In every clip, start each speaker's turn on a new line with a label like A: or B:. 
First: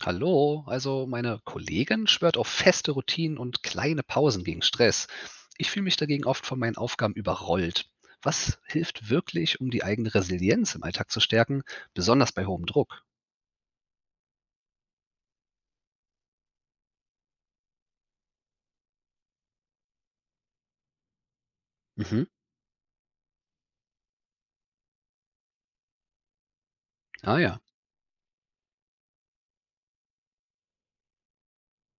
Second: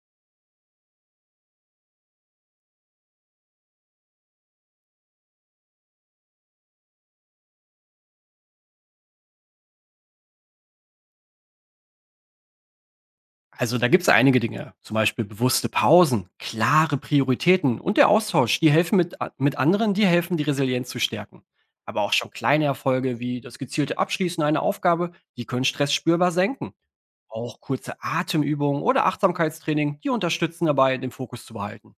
A: Hallo, also meine Kollegin schwört auf feste Routinen und kleine Pausen gegen Stress. Ich fühle mich dagegen oft von meinen Aufgaben überrollt. Was hilft wirklich, um die eigene Resilienz im Alltag zu stärken, besonders bei hohem Druck?
B: Also da gibt es einige Dinge, zum Beispiel bewusste Pausen, klare Prioritäten und der Austausch, die helfen mit anderen, die helfen, die Resilienz zu stärken. Aber auch
A: Mhm.
B: schon kleine Erfolge wie das gezielte Abschließen einer Aufgabe, die können Stress spürbar senken.
A: Ah
B: Auch
A: ja.
B: kurze Atemübungen oder Achtsamkeitstraining, die unterstützen dabei, den Fokus zu behalten.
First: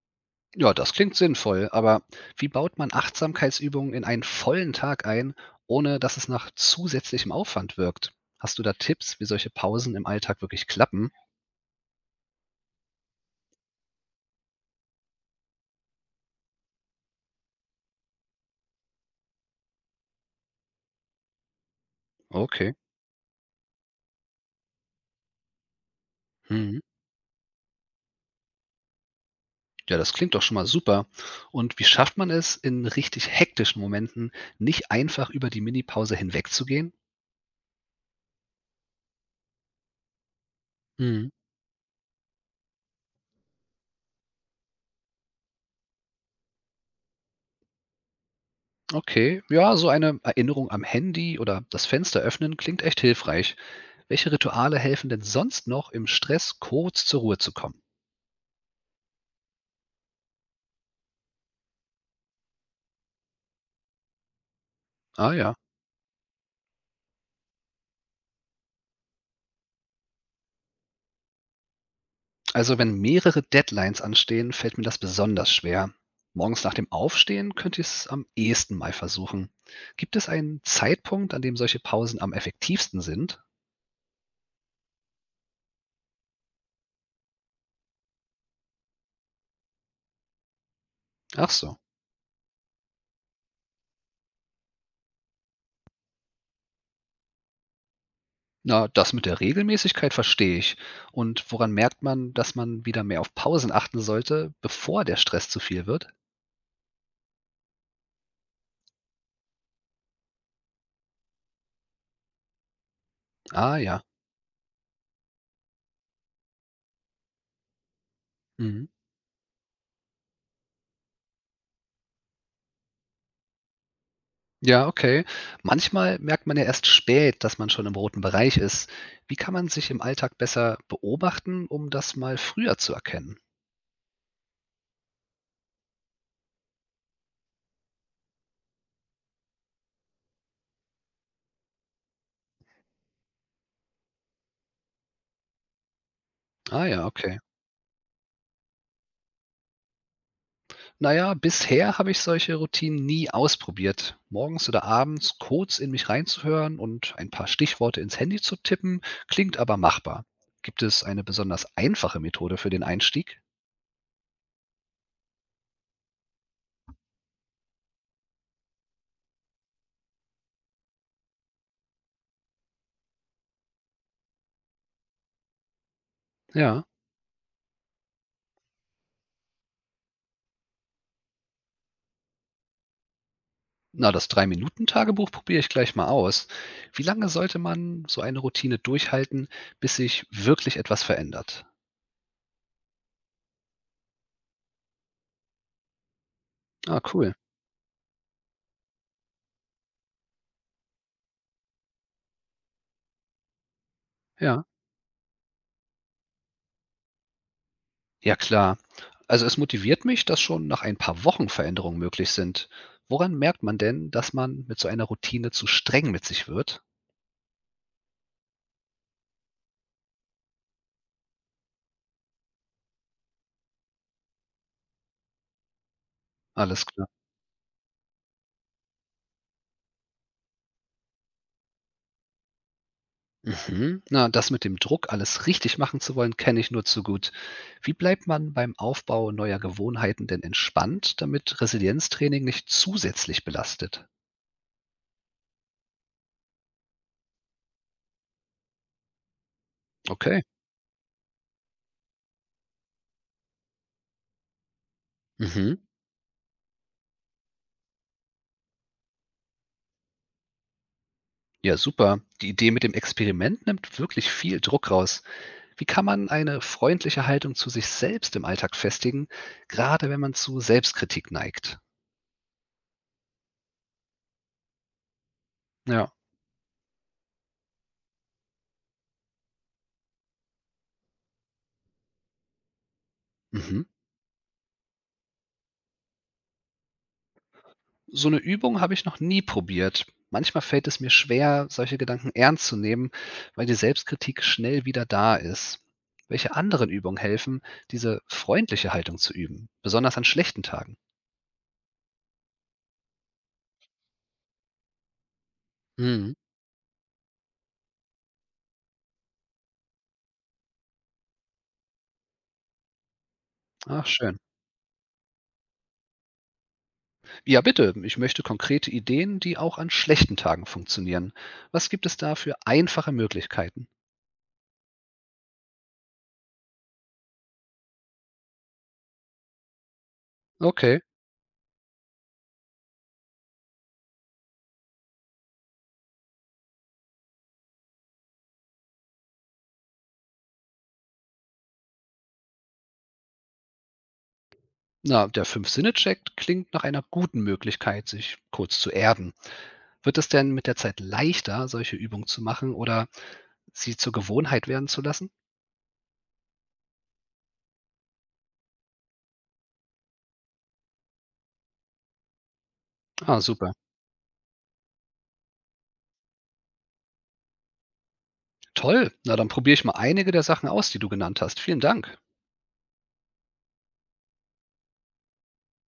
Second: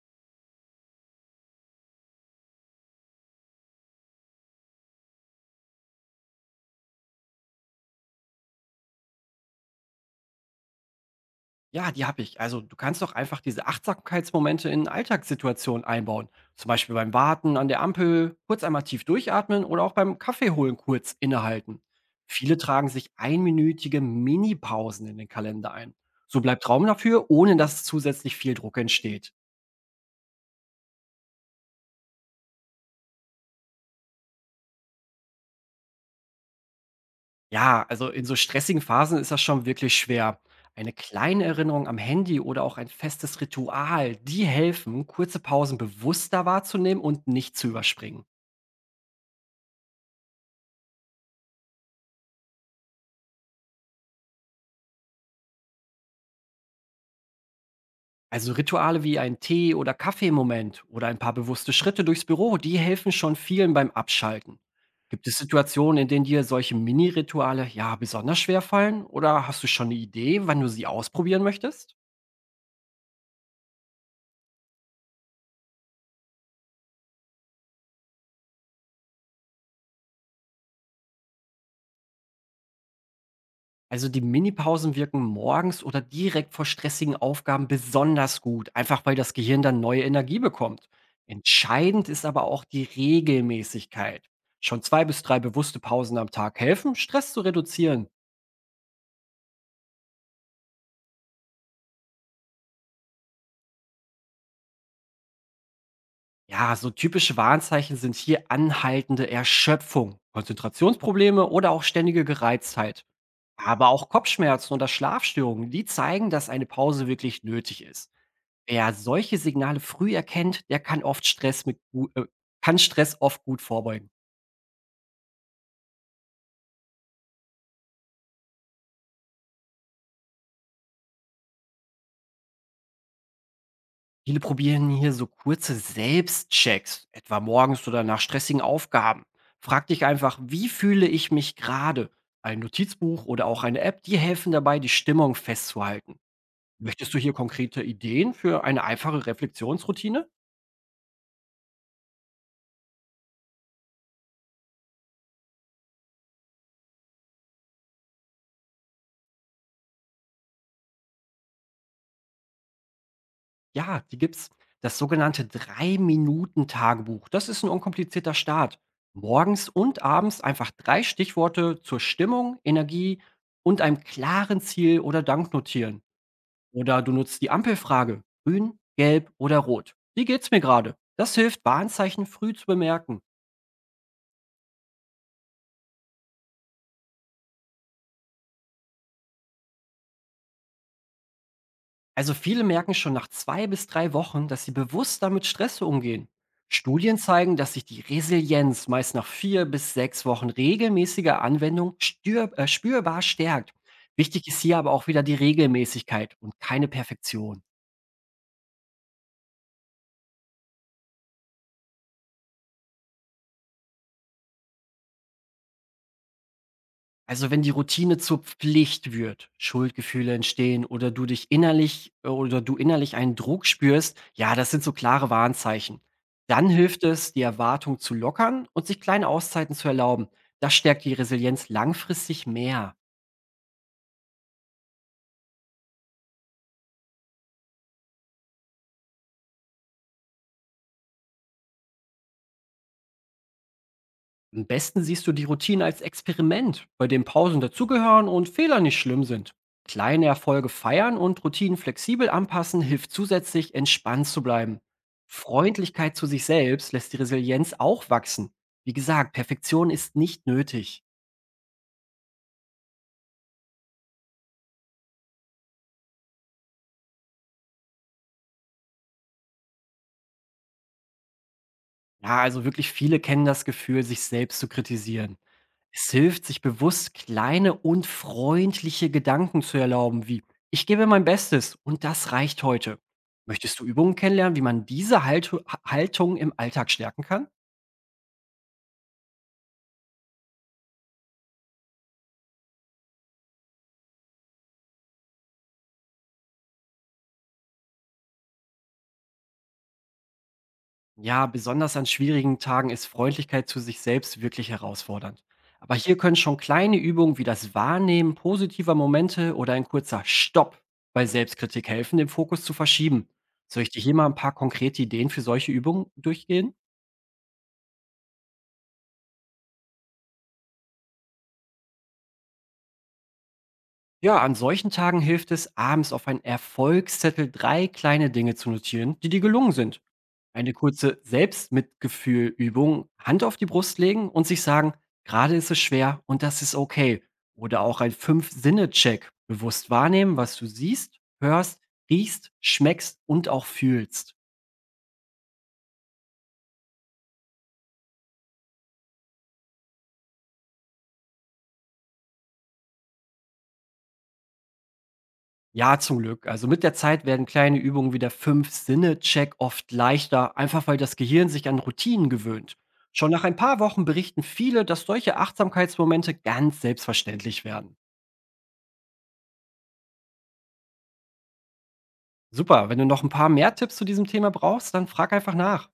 A: Ja, das klingt sinnvoll, aber wie baut man Achtsamkeitsübungen in einen vollen Tag ein, ohne dass es nach zusätzlichem Aufwand wirkt? Hast du da Tipps, wie solche Pausen im Alltag wirklich klappen?
B: Ja, die habe ich. Also du kannst doch einfach diese Achtsamkeitsmomente in Alltagssituationen einbauen. Zum Beispiel beim Warten an der Ampel, kurz einmal tief durchatmen oder auch beim Kaffee holen kurz innehalten. Viele
A: Okay.
B: tragen sich einminütige Mini-Pausen in den Kalender ein. So bleibt
A: Mhm.
B: Raum dafür, ohne dass zusätzlich viel Druck entsteht.
A: Ja, das klingt doch schon mal super. Und wie schafft man es, in richtig hektischen Momenten nicht einfach über die Minipause hinwegzugehen?
B: Ja, also in so stressigen Phasen ist das schon wirklich schwer. Eine
A: Hm,
B: kleine Erinnerung am Handy oder auch ein festes Ritual, die helfen, kurze Pausen bewusster wahrzunehmen und nicht zu überspringen.
A: okay, ja, so eine Erinnerung am Handy oder das Fenster öffnen klingt echt hilfreich. Welche Rituale helfen denn sonst noch, im Stress kurz zur Ruhe zu kommen?
B: Also Rituale wie ein Tee- oder Kaffeemoment oder ein paar bewusste Schritte durchs Büro, die helfen schon vielen beim Abschalten. Gibt
A: Ah
B: es
A: ja,
B: Situationen, in denen dir solche Mini-Rituale ja besonders schwer fallen? Oder hast du schon eine Idee, wann du sie ausprobieren möchtest?
A: also wenn mehrere Deadlines anstehen, fällt mir das besonders schwer. Morgens nach dem Aufstehen könnte ich es am ehesten mal versuchen. Gibt es einen Zeitpunkt, an dem solche Pausen am effektivsten sind?
B: Also die Mini-Pausen wirken morgens oder direkt vor stressigen Aufgaben besonders gut, einfach weil das Gehirn dann neue Energie bekommt.
A: Ach so.
B: Entscheidend ist aber auch die Regelmäßigkeit. Schon zwei bis drei bewusste Pausen am Tag helfen, Stress zu reduzieren.
A: Na, das mit der Regelmäßigkeit verstehe ich. Und woran merkt man, dass man wieder mehr auf Pausen achten sollte, bevor der Stress zu viel wird?
B: Ja, so typische Warnzeichen sind hier anhaltende Erschöpfung, Konzentrationsprobleme oder auch ständige Gereiztheit.
A: Ah
B: Aber
A: ja.
B: auch Kopfschmerzen oder Schlafstörungen, die zeigen, dass eine Pause wirklich nötig ist.
A: Mhm.
B: Wer solche Signale früh erkennt, der kann oft kann Stress oft gut vorbeugen.
A: Ja, okay. Manchmal merkt man ja erst spät, dass man schon im roten Bereich ist. Wie kann man sich im Alltag besser beobachten, um das mal früher zu erkennen?
B: Viele probieren hier so kurze Selbstchecks, etwa morgens oder nach stressigen Aufgaben. Frag dich einfach, wie fühle ich mich gerade? Ein Notizbuch oder auch eine App, die helfen dabei, die Stimmung festzuhalten.
A: Ah ja,
B: Möchtest du hier
A: okay.
B: konkrete Ideen für eine einfache Reflexionsroutine?
A: Na ja, bisher habe ich solche Routinen nie ausprobiert. Morgens oder abends kurz in mich reinzuhören und ein paar Stichworte ins Handy zu tippen, klingt aber machbar. Gibt es eine besonders einfache Methode für den Einstieg?
B: Ja, die gibt's. Das sogenannte drei minuten tagebuch. Das ist ein unkomplizierter Start. Morgens und abends einfach drei Stichworte zur Stimmung, Energie und einem klaren Ziel oder Dank notieren.
A: Ja.
B: Oder du nutzt die Ampelfrage. Grün, gelb oder rot. Wie geht's mir gerade? Das hilft, Warnzeichen früh zu bemerken.
A: Na, das Drei-Minuten-Tagebuch probiere ich gleich mal aus. Wie lange sollte man so eine Routine durchhalten, bis sich wirklich etwas verändert?
B: Also viele merken schon nach 2 bis 3 Wochen, dass sie bewusster mit Stress umgehen.
A: Ah,
B: Studien
A: cool.
B: zeigen, dass sich die Resilienz meist nach 4 bis 6 Wochen regelmäßiger Anwendung spürbar stärkt. Wichtig ist
A: Ja.
B: hier aber auch wieder die Regelmäßigkeit und keine Perfektion.
A: Ja klar. Also es motiviert mich, dass schon nach ein paar Wochen Veränderungen möglich sind. Woran merkt man denn, dass man mit so einer Routine zu streng mit sich wird?
B: Also wenn die Routine zur Pflicht wird, Schuldgefühle entstehen oder du innerlich einen Druck spürst, ja, das sind so klare Warnzeichen. Dann
A: Alles
B: hilft
A: klar.
B: es, die Erwartung zu lockern und sich kleine Auszeiten zu erlauben. Das stärkt die Resilienz langfristig mehr.
A: Mhm. Na, das mit dem Druck, alles richtig machen zu wollen, kenne ich nur zu gut. Wie bleibt man beim Aufbau neuer Gewohnheiten denn entspannt, damit Resilienztraining nicht zusätzlich belastet?
B: Am besten siehst du die Routine als Experiment, bei dem Pausen dazugehören und Fehler nicht schlimm sind. Kleine
A: Okay.
B: Erfolge feiern und Routinen flexibel anpassen hilft zusätzlich, entspannt zu bleiben.
A: Mhm.
B: Freundlichkeit zu sich selbst lässt die Resilienz auch wachsen. Wie gesagt, Perfektion ist nicht nötig.
A: Ja, super. Die Idee mit dem Experiment nimmt wirklich viel Druck raus. Wie kann man eine freundliche Haltung zu sich selbst im Alltag festigen, gerade wenn man zu Selbstkritik neigt?
B: Ja, also wirklich viele kennen das Gefühl, sich selbst zu kritisieren.
A: Ja.
B: Es hilft, sich bewusst kleine und freundliche Gedanken zu erlauben, wie ich gebe mein Bestes und das reicht heute. Möchtest
A: Mhm.
B: du Übungen kennenlernen, wie man diese Haltung im Alltag stärken kann?
A: So eine Übung habe ich noch nie probiert. Manchmal fällt es mir schwer, solche Gedanken ernst zu nehmen, weil die Selbstkritik schnell wieder da ist. Welche anderen Übungen helfen, diese freundliche Haltung zu üben, besonders an schlechten Tagen?
B: Ja, besonders an schwierigen Tagen ist Freundlichkeit zu sich selbst wirklich herausfordernd. Aber hier
A: Mhm.
B: können schon kleine Übungen wie das Wahrnehmen positiver Momente oder ein kurzer Stopp bei Selbstkritik helfen, den Fokus zu verschieben. Soll ich dir
A: Ach,
B: hier mal ein
A: schön.
B: paar konkrete Ideen für solche Übungen durchgehen?
A: Ja, bitte. Ich möchte konkrete Ideen, die auch an schlechten Tagen funktionieren. Was gibt es da für einfache Möglichkeiten?
B: Ja, an solchen Tagen hilft es, abends auf einen Erfolgszettel drei kleine Dinge zu notieren, die dir gelungen sind. Eine
A: Okay.
B: kurze Selbstmitgefühlübung, Hand auf die Brust legen und sich sagen, gerade ist es schwer und das ist okay. Oder auch ein Fünf-Sinne-Check. Bewusst wahrnehmen, was du siehst, hörst, riechst, schmeckst und auch fühlst.
A: Na, der Fünf-Sinne-Check klingt nach einer guten Möglichkeit, sich kurz zu erden. Wird es denn mit der Zeit leichter, solche Übungen zu machen oder sie zur Gewohnheit werden zu lassen?
B: Ja, zum Glück. Also mit der Zeit werden kleine Übungen wie der Fünf-Sinne-Check oft leichter, einfach weil das Gehirn sich an Routinen gewöhnt. Schon
A: Ah,
B: nach ein
A: super.
B: paar Wochen berichten viele, dass solche Achtsamkeitsmomente ganz selbstverständlich werden.
A: Toll. Na, dann probiere ich mal einige der Sachen aus, die du genannt hast. Vielen Dank.
B: Super, wenn du noch ein paar mehr Tipps zu diesem Thema brauchst, dann frag einfach nach.